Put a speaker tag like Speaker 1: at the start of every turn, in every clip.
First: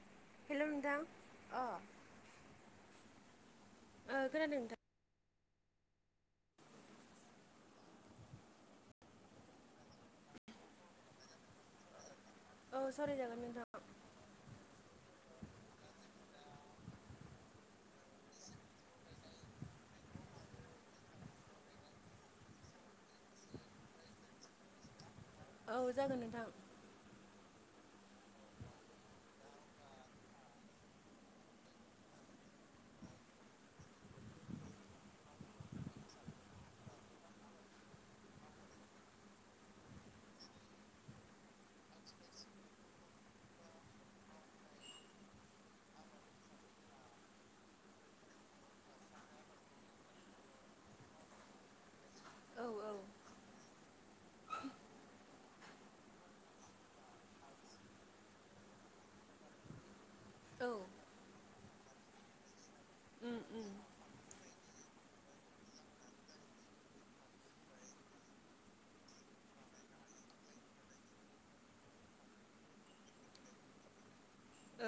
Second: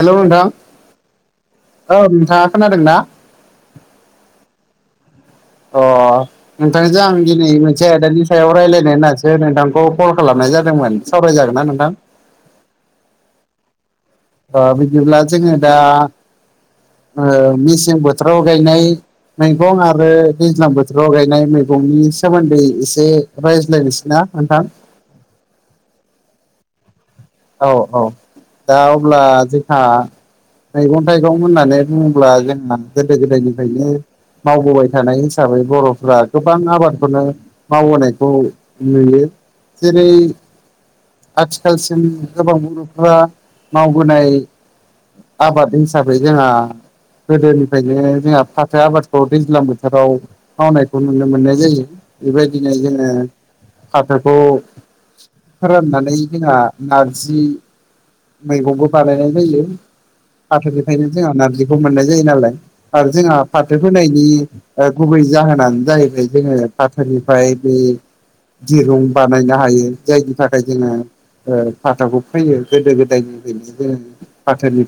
Speaker 1: Hello नोंथां
Speaker 2: अ
Speaker 1: औ नोंथाङा खोनादों ना?
Speaker 2: ओ खोनादो नोंथां।
Speaker 1: अ नोंथांजों आं दिनै मोनसे आयदानि सायाव रायज्लायनो होननासो नोंथांखौ कल खालामनाय जादोंमोन। सावराय जागोन ना नोंथां?
Speaker 2: औ सावरायजागोन नोंथां।
Speaker 1: ओ बिदिब्ला जोङो दा मेसें ओ बोथोराव गायनाय मैगं आरो दैज्लां बोथोराव गायनाय मैगंनि सोमोन्दै एसे रायज्लायनोसै ना नोंथां?
Speaker 2: औ जागोन नोंथां
Speaker 1: औ औ दा अब्ला जोंहा मैगं थाइगं होननानै बुङोब्ला जोंना गोदो गोदायनिफ्रायनो मावबोबाय थानाय हिसाबै बर'फ्रा गोबां आबादखौनो मावबोनायखौ नुयो जेरै आथिखालसिम। गोबां बर'फ्रा मावबोनाय आबाद हिसाबै जोंहा। गोदोनिफ्रायनो जोंहा फाथो आबादखौ दैज्लां बोथोराव। मावनायखौ नुनो मोननाय जायो
Speaker 2: औ
Speaker 1: बेबायदिनो
Speaker 2: औ
Speaker 1: जोङो। फाथोखौ फोराननानै जोंहा नार जि मैगंबो बानायनाय जायो
Speaker 2: औ
Speaker 1: फाथोनिफ्रायनो जोंहा नारजिखौ मोननाय जायो नालाय आरो जोंहा
Speaker 2: उम उम
Speaker 1: फाथो फोनाय बिनि ओ गुबै जाहोनानो जाहैबाय जोङो फाथोनिफ्राय बे दिरुं बानायनो हायो जायनि थाखाय जोङो ओ फाथाखौ फैयो गोदो गोदायनिफ्रायनो जोङो।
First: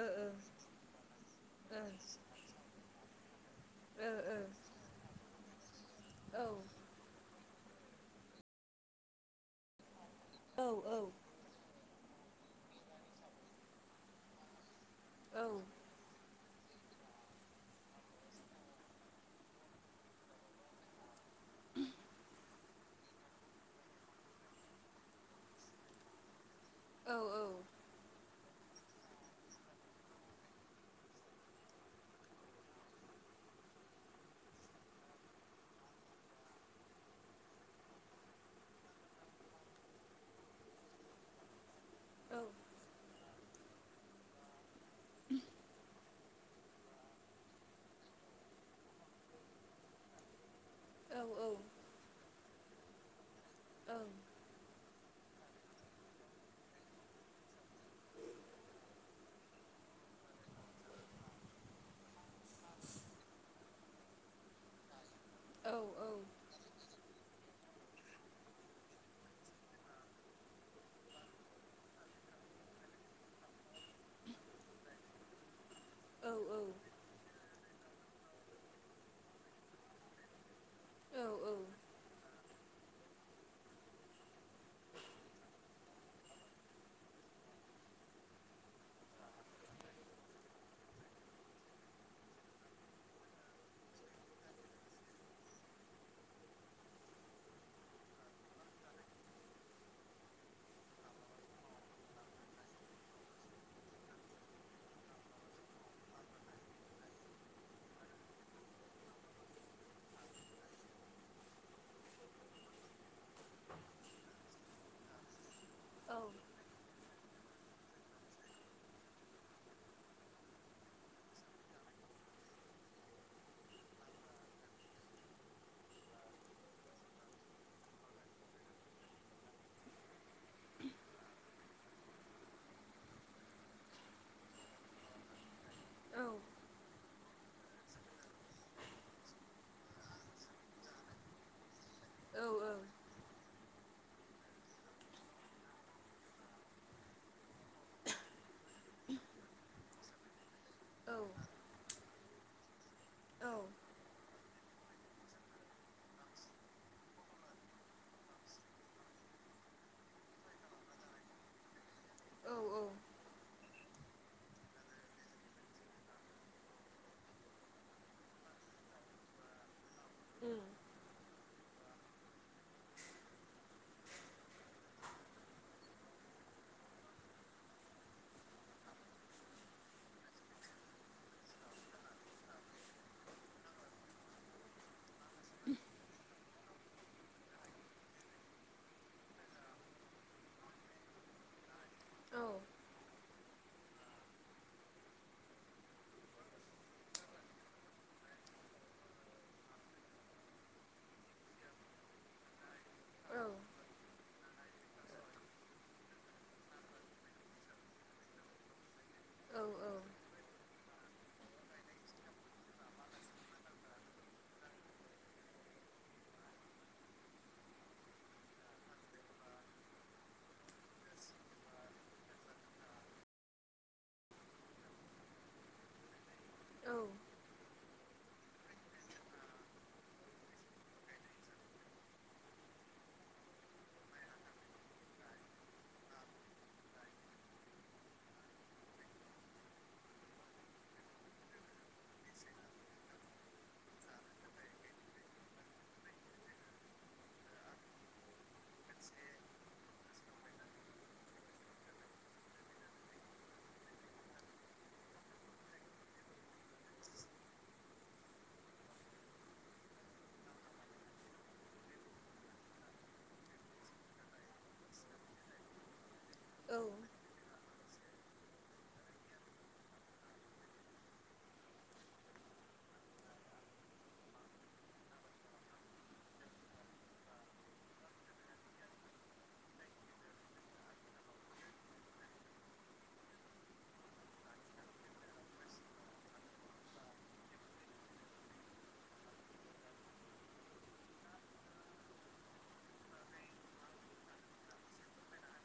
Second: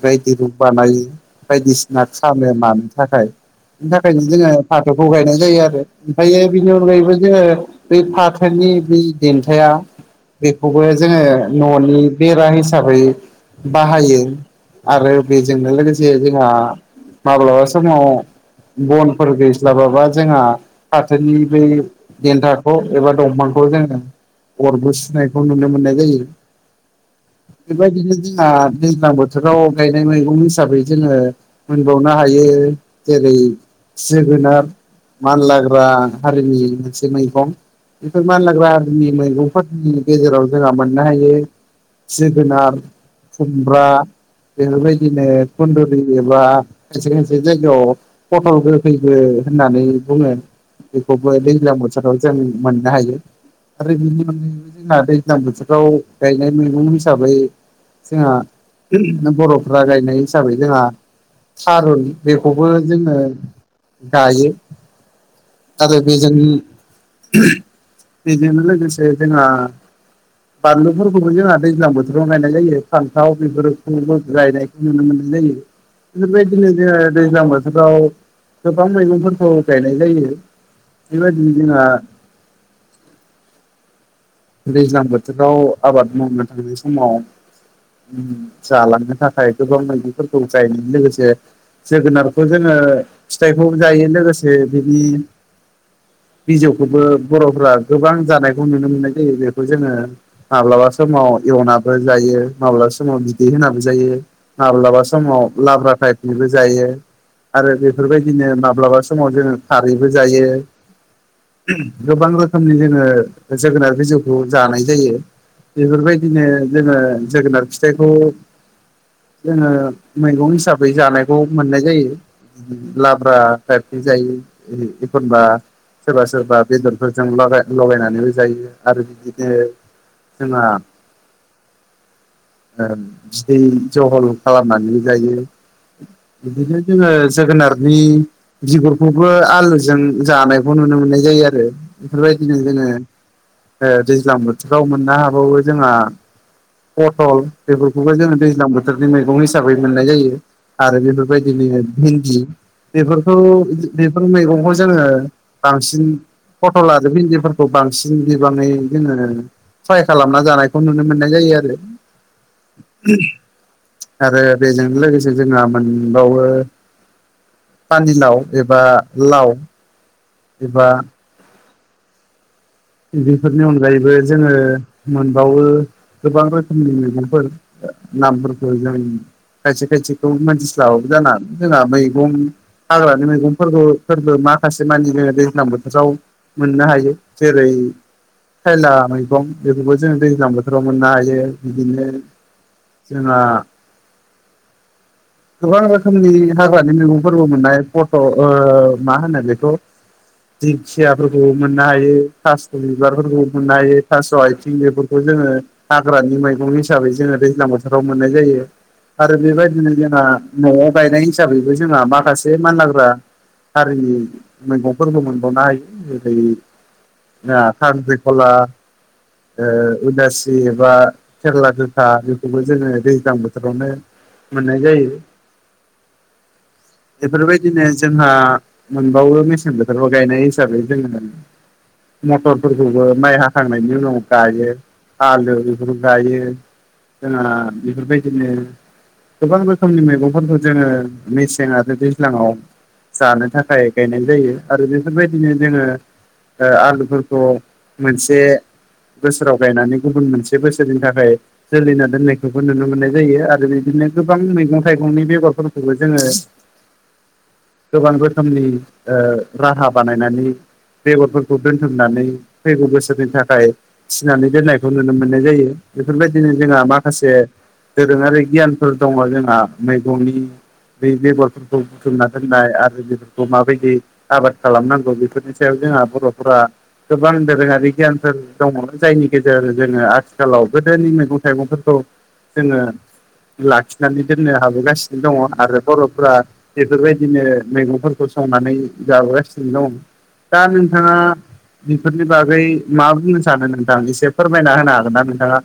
Speaker 2: ओ ओ
Speaker 1: दिरुं बानायो
Speaker 2: ओ
Speaker 1: बायदिसिना
Speaker 2: ओ
Speaker 1: खालामानो थाखाय बिनि थाखायनो जोङो फाथोखौ गायनाय जायो आरो
Speaker 2: औ
Speaker 1: ओमफ्र बिनि अनगायैबो जोङो बै फाथोनि बे देन्थाया
Speaker 2: औ
Speaker 1: बेखौबो जोङो न'नि बेरा हिसाबै बाहायो। आरो बेजोंनो लोगोसे जोंहा माब्लाबा समाव बनफोर गैस्लाबाबा जोंहा फाथोनि बै देन्थाखौ एबा दंफांखौ जोङो अरबो सुनायखौ नुनो मोननाय जायो।
Speaker 2: औ ओ
Speaker 1: बेबायदिनो जोंहा दैज्लां बोथोराव गायनाय मैगं हिसाबै जोङो मोनबावनो हायो जेरै जोगोनार मानलाग्रा हारिनि मोनसे मैगं बेफोर मानलाग्रानि मैगंफोरनि गेजेराव जोंहा मोननो हायो जोगोनार खुमब्रा बेफोरबायदिनो कन्दुरि एबा खायसे खायसे जायगायाव फट'ल गोखैबो होननानै बुङो बेखौबो दैज्लां बोथोराव जों मोननो हायो आरो बेनि जोंहा दैज्लां बोथोराव गायनाय मैगं हिसाबै जोंहा बर'फ्रा गायनाय हिसाबै जोंहा थारुन बेखौबो जोङो गायो।
Speaker 2: औ
Speaker 1: आरो
Speaker 2: औ
Speaker 1: बेजोंनो लोगोसे जोंहा बानलु बेफोरखौबो जोंहा दैज्लां बोथोराव गायनाय जायो फान्थाव बेफोरखौबो गायनायखौ नुनो मोननाय जायो।
Speaker 2: ओं औ
Speaker 1: बेबायदिनो जोङो दैज्लां बोथोराव गोबां मैगंफोरखौ गायनाय जायो। बेबायदिनो जोंहा दैज्लां बोथोराव आबाद मावनो थांनाय समाव जालांनो थाखाय गोबां मैगंफोरखौ जायनायजों लोगोसे जोगोनारखौ जोङो फिथाइखौ जायो लोगोसे बिनि बिजौखोबो बर'फोरा गोबां जानायखौ नुनो मोननाय जायो बेखौ जोङो माब्लाबा समाव एवनाबो जायो माब्लाबा समाव बिदै होनाबो जायो माब्लाबा समाव लाब्रा टाइपनिबो जायो आरो बेफोरबायदिनो माब्लाबा समाव जोङो खारैबो जायो गोबां रोखोमनि जोङो जोगोनार बिजौखौ जानाय जायो बेफोरबायदिनो जोङो जोगोनार फिथाइखौ जोङो मैगं हिसाबै जानायखौ मोननाय जायो लाब्रा टाइपनि जायो एखनबा सोरबा सोरबा बेदरफोरजों लगा लगायनानैबो जायो आरो बिदिनो जोंहा ओ बिदै जहल खालामनानै जायो। बिदिनो जोङो जोगोनारनि बिगरखौबो आलुजों जानायखौ नुनो मोननाय जायो आरो।
Speaker 2: औ
Speaker 1: बेफोरबायदिनो जोङो ओ दैज्लां बोथोराव मोननो हाबावो जोंहा पथल बेफोरखौबो जोङो दैज्लां बोथोरनि मैगं हिसाबै मोननाय जायो। आरो
Speaker 2: औ
Speaker 1: बेफोरबायदिनो भिन्दि बेफोरखौ
Speaker 2: औ
Speaker 1: बेफोर मैगंखौ जोङो बांसिन फट' लाजोब इन्दिफोरखौ बांसिन गोबाङै जोङो फ्राय खालामना जानायखौ नुनो मोननाय जायो आरो।
Speaker 2: औ औ। उम
Speaker 1: [unintelligible] आरो बेजों लोगोसे जोंहा मोनबावो पानिलाव एबा लाव
Speaker 2: औ
Speaker 1: एबा बिफोरनि अनगायैबो जोङो मोनबावो गोबां रोखोमनि मैगंफोर नामफोरखौ जों खायसे खायसेखौ मानथिस्लाबाबो जाना जोंहा मैगं हाग्रानि मैगंफोरबो फोरबो माखासे मानि दैज्लां बोथोराव मोननो हायो। जेरै खायला मैगं बेफोरखौ जों दैज्लां बोथोराव मोननो हायो। बिदिनो जोंहा
Speaker 2: [inaudible]
Speaker 1: गोबां रोखोमनि हाग्रानि मैगंफोरबो मोननाय फट' ओ मा होनो बेखौ दिंखियाफोरबो मोननो हायो थास'
Speaker 2: औ
Speaker 1: बिबारफोरबो मोननो हायो। थास' आइथिं बेफोरखौ जोङो हाग्रानि मैगं हिसाबै जोङो दैज्लां बोथोराव मोननाय जायो। आरो बेबायदिनो जोंहा न'आव गायनाय हिसाबैबो जोंहा माखासे मानलाग्रा हारिनि मैगंफोरबो मोनबावनो हायो जेरै आ खांख्रिखला ओ इलासि एबा खेरला गोखा बेखौबो जोङो दैज्लां बोथोरावनो मोननाय जायो।
Speaker 2: औ
Speaker 1: बेफोरबायदिनो जोंहा मोनबावो मेसें बोथोराव गायनाय हिसाबै जोङो मटरफोरखौबो माइ हाखांनायनि उनाव गायो आलो बेफोरखौ गायो। जोंहा बेफोरबायदिनो गोबां रोखोमनि मैगंफोरखौ जोङो मेसें आरो दैज्लाङाव जानो थाखाय गायनाय जायो आरो बेफोरबायदिनो जोङो ओ आलुफोरखौ मोनसे बोसोराव गायनानै गुबुन मोनसे बोसोरनि थाखाय जोलैना दोननायखौबो नुनो मोननाय जायो आरो बिदिनो गोबां मैगं थाइगंनि बेगरफोरखौबो जोङो
Speaker 2: [inaudible]
Speaker 1: गोबां रोखोमनि ओ राहा बानायनानै बेगरफोर खौ दोनथुमनानै फैगौ बोसोरनि थाखाय थिनानै दोननायखौ नुनो मोननाय जायो। बेफोरबायदिनो
Speaker 2: औ
Speaker 1: जोंहा माखासे दोरोङारि गियानफोर दङ' जोंहा मैगंनि बै बेगरफोरखौ बुथुमना दोननाय आरो बेफोरखौ माबायदि आबाद खालामनांगौ बेफोरनि सायाव जोंहा बर'फोरा गोबां दोरोङारि गियानफोर दङमोन जायनि गेजेरजों जोङो आथिखालाव गोदोनि मैगं थाइगंफोरखौ जोङो लाखिनानै दोननो हाबोगासिनो दङ आरो बर'फोरा बेफोरबायदिनो मैगंफोरखौ संनानै जाबोगासिनो दं दा नोंथाङा बेफोरनि बागै मा बुंनो सानो नोंथां एसे फोरमायना होनो हागोन ना नोंथाङा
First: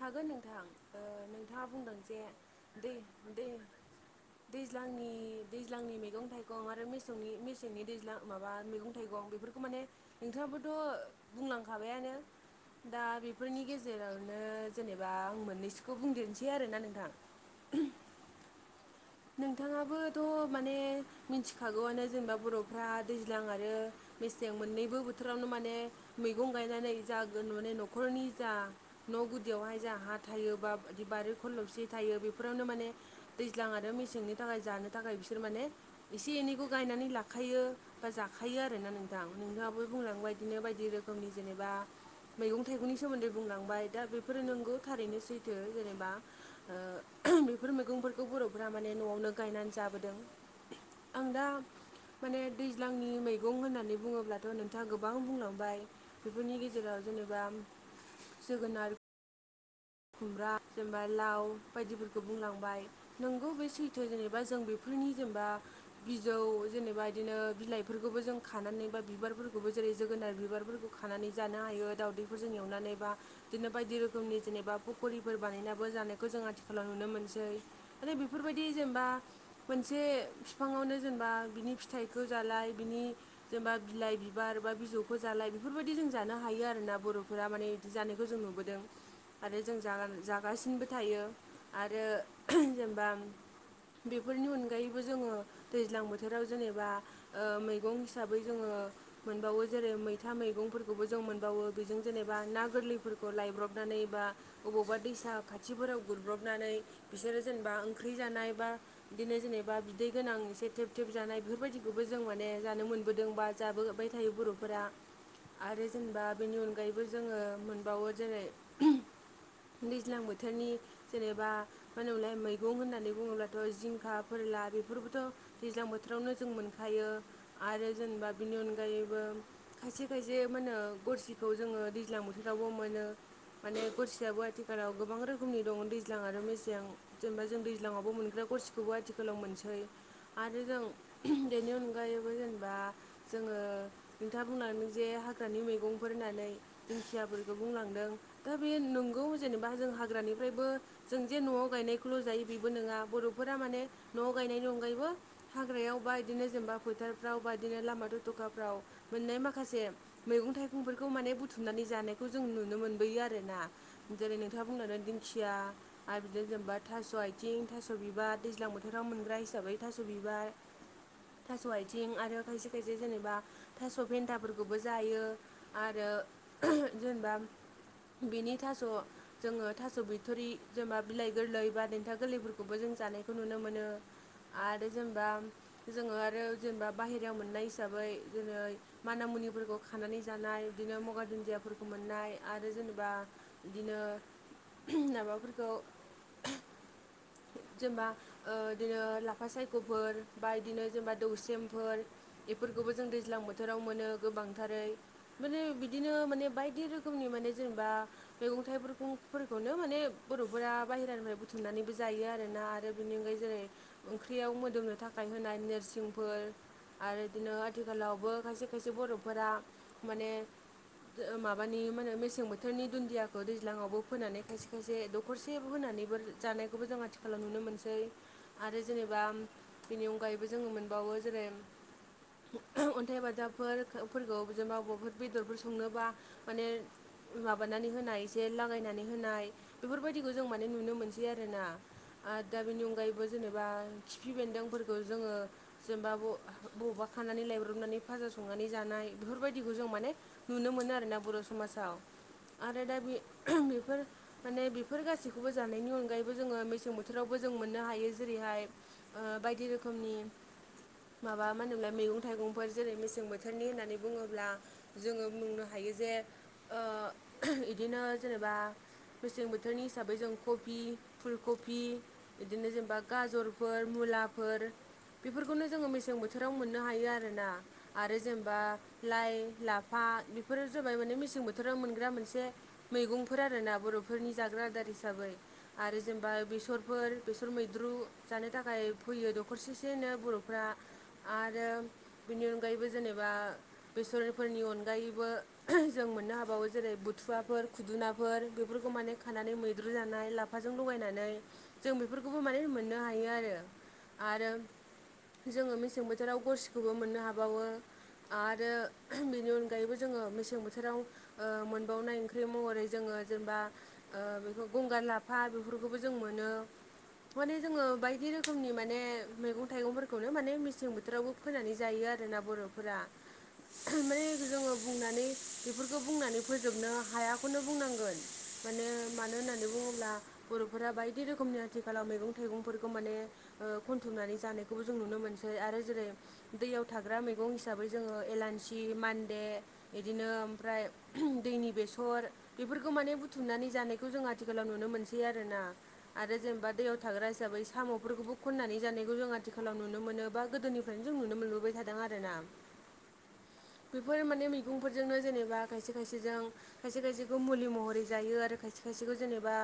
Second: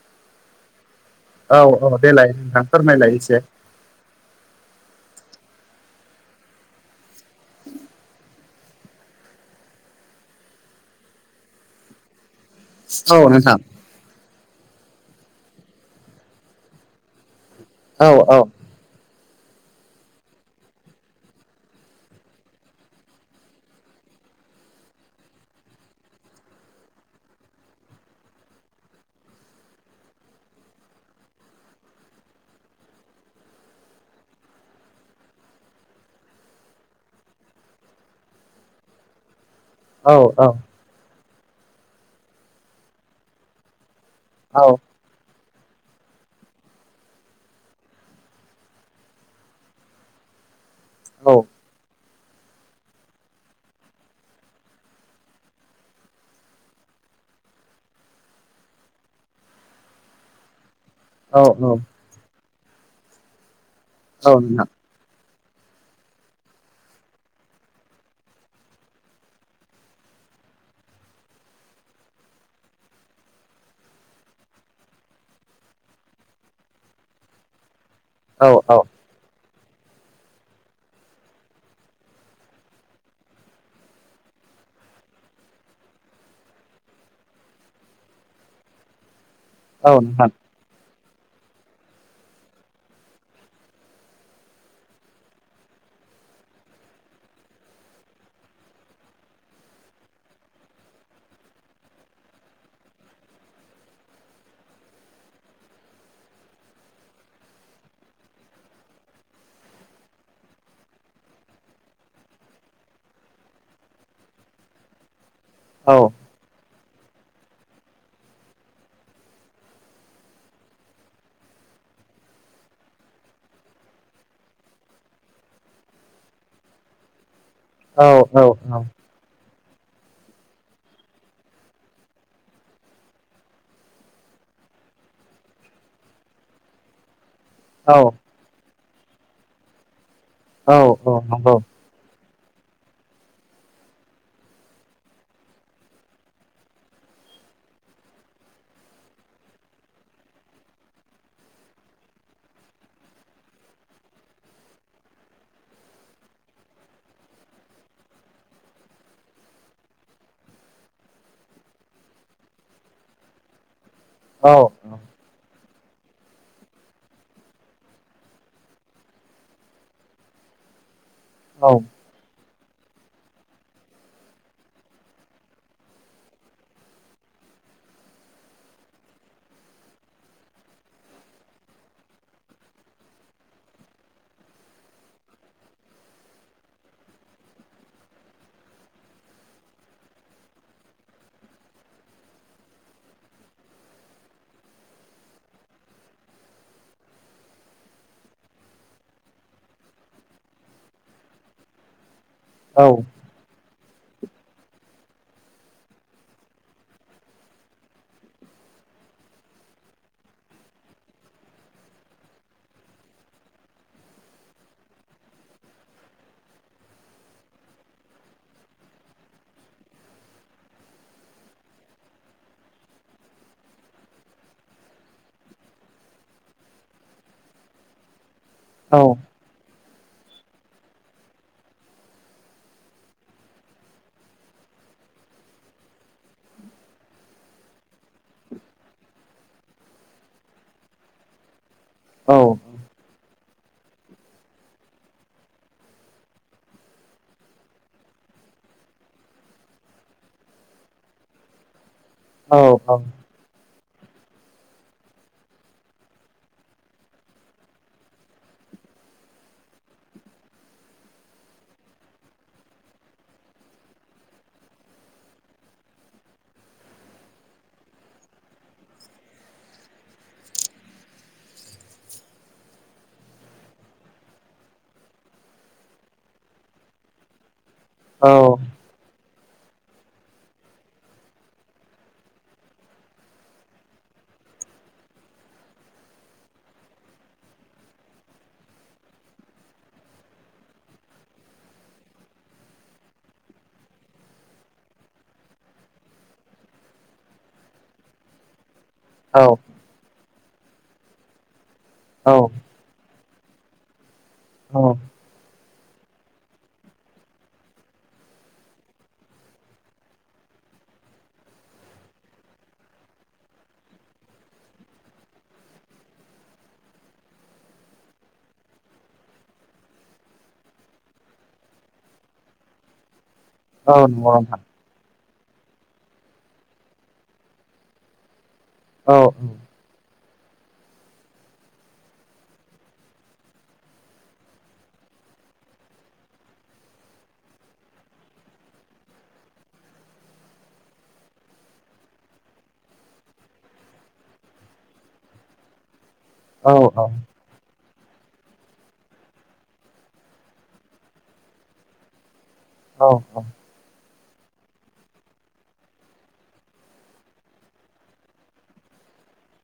Speaker 2: हागोन नोंथां ओ
Speaker 1: औ
Speaker 2: नोंथाङा
Speaker 1: औ
Speaker 2: बुंदों जे
Speaker 1: देलाय नोंथां
Speaker 2: दै
Speaker 1: फोरमायलाय एसे
Speaker 2: दै दैज्लांनि दैज्लांनि मैगं थाइगं आरो मेसेंनि मेसेंनि दैज्लां माबा मैगं थाइगं बेफोरखौ माने नोंथाङाबोथ' बुंलांखाबायानो दा
Speaker 1: औ नोंथां
Speaker 2: बेफोरनि गेजेरावनो जेनेबा आं मोननैसोखौ बुंदेरनोसै आरोना नोंथां।
Speaker 1: औ औ
Speaker 2: नोंथाङाबोथ' माने मिथिखागौआनो जेनेबा बर'फ्रा दैज्लां आरो मेसें मोननैबो बोथोरावनो माने मैगं गायनानै जा गोन माने न'खरनि जा न' गुदियावहाय जों हा थायो बा दि बारि खलबसि थायो बेफोरावनो माने दैज्लां [unintelligible] मेसेंनि थाखाय जानो थाखाय बिसोर माने एसे एनैखौ गायनानै लाखायो बा जाखायो आरोना नोंथां नोंथाङाबो
Speaker 1: औ
Speaker 2: बुंलांबाय इदिनो बायदि रोखोमनि जेनेबा मैंगं थाइगंनि सोमोन्दै बुंलांबाय दा बे फोरो
Speaker 1: औ
Speaker 2: नोंगौ थारैनो सैथो जेनेबा ओ बेफोर मैगंफोरखौ बर' फोरा माने न'आवनो गायनानै जाबोदों आं दा माने दैज्लांनि मैगं होननानै बुङोब्लाथ' नोंथाङा गोबां बुंलांबाय बेफोरनि गेजेराव जेनेबा जोगोनार खुमब्रा जेनेबा
Speaker 1: औ
Speaker 2: लाव बायदिफोरखौ बुंनांबाय नोंगौ बे सैथो जेनेबा जों बे
Speaker 1: नोंथां
Speaker 2: बेफोरनि जेनेबा बिजौ जेनेबा बिदिनो बिलाइफोरखौबो जों खानानै बा बिबारफोरखौबो जेरै जोगोनार बिबारफोरखौ खानानै जानो हायो दावदैफोरजों एवनानै बा बिदिनो बायदि रोखोमनि जेनेबा पकरिफोर बानायनाबो जानायखौ जों आथिखालाव नुनो मोनसै माने
Speaker 1: औ
Speaker 2: बेफोरबायदि
Speaker 1: औ
Speaker 2: जेनेबा मोनसे फिफाङावनो जेनेबा बिनि फिथाइखौ जालाय बिनि जेनेबा बिलाइ बिबार बा बिजौखौ जालाय बेफोरबायदि जों जानो हायो आरो ना बर'फोरा माने जानायखौ जों नुबोदों आरो जों
Speaker 1: औ
Speaker 2: जा
Speaker 1: नोंथां
Speaker 2: जागासिनोबो थायो आरो जेनेबा बेफोरनि अनगायैबो जोङो दैज्लां बोथोराव जेनेबा ओ मैगं हिसाबै जोङो मोनबावो जेरै मैथा मैगंफोरखौबो जों मोनबावो बेजों जेनेबा ना गोरलैफोरखौ लायब्रबनानै बा अबावबा दैसा खाथिफोराव गुरब्रबनानै बिसोरो जेनेबा ओंख्रि जानाय बा बिदिनो जेनेबा बिदै गोनां एसे थेब थेब जानाय बेफोरबायदिखौबो जों माने जानो मोनबोदों बा जाबोबाय थायो बर'फोरा आरो
Speaker 1: औ
Speaker 2: जेनेबा बेनि अनगायैबो जोङो मोनबावो जेरै दैज्लां बोथोरनि जेनेबा मानो होनोमोनलाय मैगं होननानै बुङोब्लाथ' जिंखा फोरला बेफोरबोथ' दैज्लां बोथोरावनो जों मोनखायो आरो
Speaker 1: औ
Speaker 2: जेनेबा बेनि
Speaker 1: औ
Speaker 2: अनगायैबो खायसे खायसे मा होनो गरसिखौ जोङो दैज्लां बोथोरावबो मोनो माने गरसेयाबो आथिखालाव गोबां रोखोमनि दं दैज्लां आरो मेसें जेनेबा जों
Speaker 1: औ
Speaker 2: दैज्लाङावबो मोनग्रा गरसि खौबो आथिखालाव मोनसै आरो
Speaker 1: औ
Speaker 2: जों
Speaker 1: औ नंगौ
Speaker 2: बेनि अनगायैबो जेनेबा जोङो नोंथाङा बुंलांदों जे हाग्रानि मैगंफोर होननानै दिंखियाफोरखौ बुंलांदों दा [unintelligible] नोंगौ जेनेबा जों हाग्रानिफ्रायबो जों जे न'आव गायनायखौल' जायो बेबो नङा बर'फोरा माने न'आव गायनायनि अनगायैबो हाग्रायाव बा इदिनो जेनेबा फोथारफ्राव बा इदिनो लामा थथ'खाफ्राव मोननाय माखासे मैगं थाइगंफोरखौ माने बुथुमनानै जानायखौ जों नुनो मोनबोयो आरो आरोना जेरै
Speaker 1: औ
Speaker 2: नोंथाङा बुंलांदों दिंखिया आरो बिदिनो जेनेबा थास' आथिं थास' बिबार दैज्लां बोथोराव मोनग्रा हिसाबै थास' बिबार थास'
Speaker 1: औ
Speaker 2: आइथिं आरो खायसे खायसे जेनेबा थास' फेनथाफोरखौबो जायो आरो जेनेबा बेनि थास' जोङो थास' बिथ'रि जेनेबा बिलाइ गोरलै बा देेनथा गोरलैफोरखौबो जों जानायखौ नुनो मोनो। आरो जेनेबा जोङो आरो जेनेबा बाहेरायाव मोननाय हिसाबै जेरै माना मुनिफोरखौ खानानै जानाय बिदिनो मगार दुन्दियाफोरखौ मोननाय आरो जेन' बा इदिनो नाबाफोरखौ जेनेबा ओ इदिनो लाफा सायख'फोर बा इदिनो जेनेबा दौसेमफोर
Speaker 1: औ
Speaker 2: इफोरखौबो जों दैज्लां बोथोराव मोनो गोबांथारै। माने बिदिनो माने बायदि रोखोमनि माने जेनेबा मैगं थाइगंफोरखौनो माने बर'फोरा बाहेरानिफ्राय बुथुमनानै बो जायो आरो ना आरो बेनि अनगायै जेरै ओंख्रियाव मोदोमनो थाखाय होनाय नोरसिंफोर आरो इदिनो आथिखालावबो खायसे खायसे बर'फोरा माने माबानि मा होनो मेसें बोथोरनि दुन्दियाखौ दैज्लाङावबो फोनानै खायसे खायसे दख न'खरसे होनानैबो जानायखौबो जों आथिखालाव नुनो मोनसै आरो
Speaker 1: औ
Speaker 2: जेनेबा बिनि अनगायैबो जोङो मोनबावो जेरै अन्थाइ बाजाबफोरफोरखौ जेनबा अबावबाफोर बेदरफोर संनोबा माने माबानानै होनाय एसे लागायनानै होनाय बेफोरबायदिखौ जों माने नुनो मोनसै आरो। आरोना आरो दा बेनि अनगायैबो जेनेबा खिफि बेन्दोंफोरखौ जोङो जेनेबा ब बबावबा खानानै लायब्रबनानै फाजा संनानै जानाय बेफोरबायदिखौ जों माने नुनो मोनो आरोना बर' समाजाव। आरो दा बे बेफोर माने बेफोर गासैखौबो जानायनि अनगायै बो जोङो मेसें बोथोरावबो जों मोननो हायो जेरैहाय ओ बायदि रोखोमनि माबा मा होनोमोनलाय मैगं थाइगंफोर जेरै मेसें बोथोरनि होननानै बुङोब्ला जोङो बुंनो हायो जे ओ इदिनो जेनेबा मेसें बोथोरनि हिसाबै जों कफी फुलकफी इदिनो जेनेबा गाजरफोर मुलाफोर बेफोरखौनो जोङो मेसें बोथोराव मोननो हायो आरोना आरो जेनेबा लाइ लाफा बेफोरो जाबाय माने मेसें बोथोराव मोनग्रा मोनसे मैगंफोर आरोना बर'फोरनि जाग्रा आदार हिसाबै। आरो जेनेबा बेसरफोर बेसर मैद्रु जानो थाखाय फोयो दखरसेसेनो बर'फ्रा। आरो बेनि अनगायैबो जेनेबा बेसरफोरनि अनगायैबो जों मोननो हाबावो जेरै बुथुवाफोर खुदुनाफोर बेफोरखौ माने
Speaker 1: औ
Speaker 2: खानानै मैद्रु जानाय लाफाजों लगायनानै जों
Speaker 1: औ
Speaker 2: बेफोरखौबो माने मोननो हायो आरो। आरो
Speaker 1: औ
Speaker 2: जोङो मेसें बोथोराव गरसिखौबो मोननो हाबावो। आरो बेनि अनगायैबो जोङो मेसें बोथोराव ओ मोनबावनाय ओंख्रि महरै जोङो जेनेबा ओ बेखौ गंगार लाफ फा बेफोरखौबो जों मोनो। माने जोङो बायदि रोखोमनि माने मैगं थाइगंफोरखौनो माने मेसें बोथोरावबो फोनानै जायो आरोना बर'फोरा।
Speaker 1: औ
Speaker 2: माने
Speaker 1: नंगौ नोंथां
Speaker 2: जोङो बुंनानै बेफोरखौ बुंनानै फोजोबनो हायाखौनो बुंनांगोन। मानो
Speaker 1: औ
Speaker 2: मानो होननानै बुङोब्ला बर'फोरा बायदि रोखोमनि आथिखालाव मैगं थाइगंफोरखौ माने ओ खनथुमनानै जानायखौबो जों नुनो मोनसै आरो जेरै दैयाव थाग्रा मैगं हिसाबै जोङो एलान्सि, मान्दे इदिनो ओमफ्राय दैनि बेसर बेफोरखौ माने बुथुमनानै जानायखौ जों आथिखालाव नुनो मोनसै। बे आरोना आरो जेनेबा
Speaker 1: औ
Speaker 2: दैयाव थाग्रा हिसाबै साम'फोरखौबो खननानै जानायखौ जों आथिखालाव नुनो मोनो बा गोदोनिफ्रायनो जों नुनो मोनबोबाय थादों आरोना।
Speaker 1: औ औ
Speaker 2: बेफोर माने मैगंफोरजोंनो जेनेबा खायसे खायसेजों खायसे-खायसेखौ मुलि महरै जायो आरो खायसे-खायसेखौ जेनेबा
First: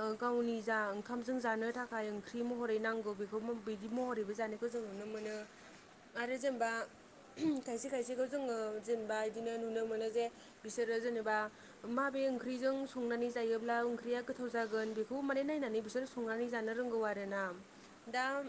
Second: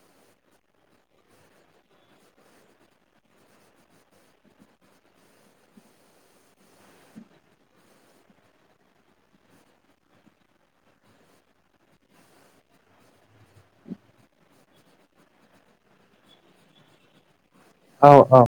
Speaker 2: ओ गावनि जा ओंखामजों जानो थाखाय ओंख्रि महरै नांगौ बेखौबो बिदि महरैबो जानो खौ जों नुनो मोनो आरो जेनेबा खायसे-खायसेखौ जोङो जेनेबा बिदिनो नुनो मोनो जे बिसोरो जेनेबा माबे ओंख्रिजों संनानै जायोब्ला ओंख्रिया गोथाव जागोन गोन बेखौ माने नायनानै बिसोर संनानै जानो रोंगौ आरोना।
Speaker 1: औ
Speaker 2: दा
Speaker 1: औ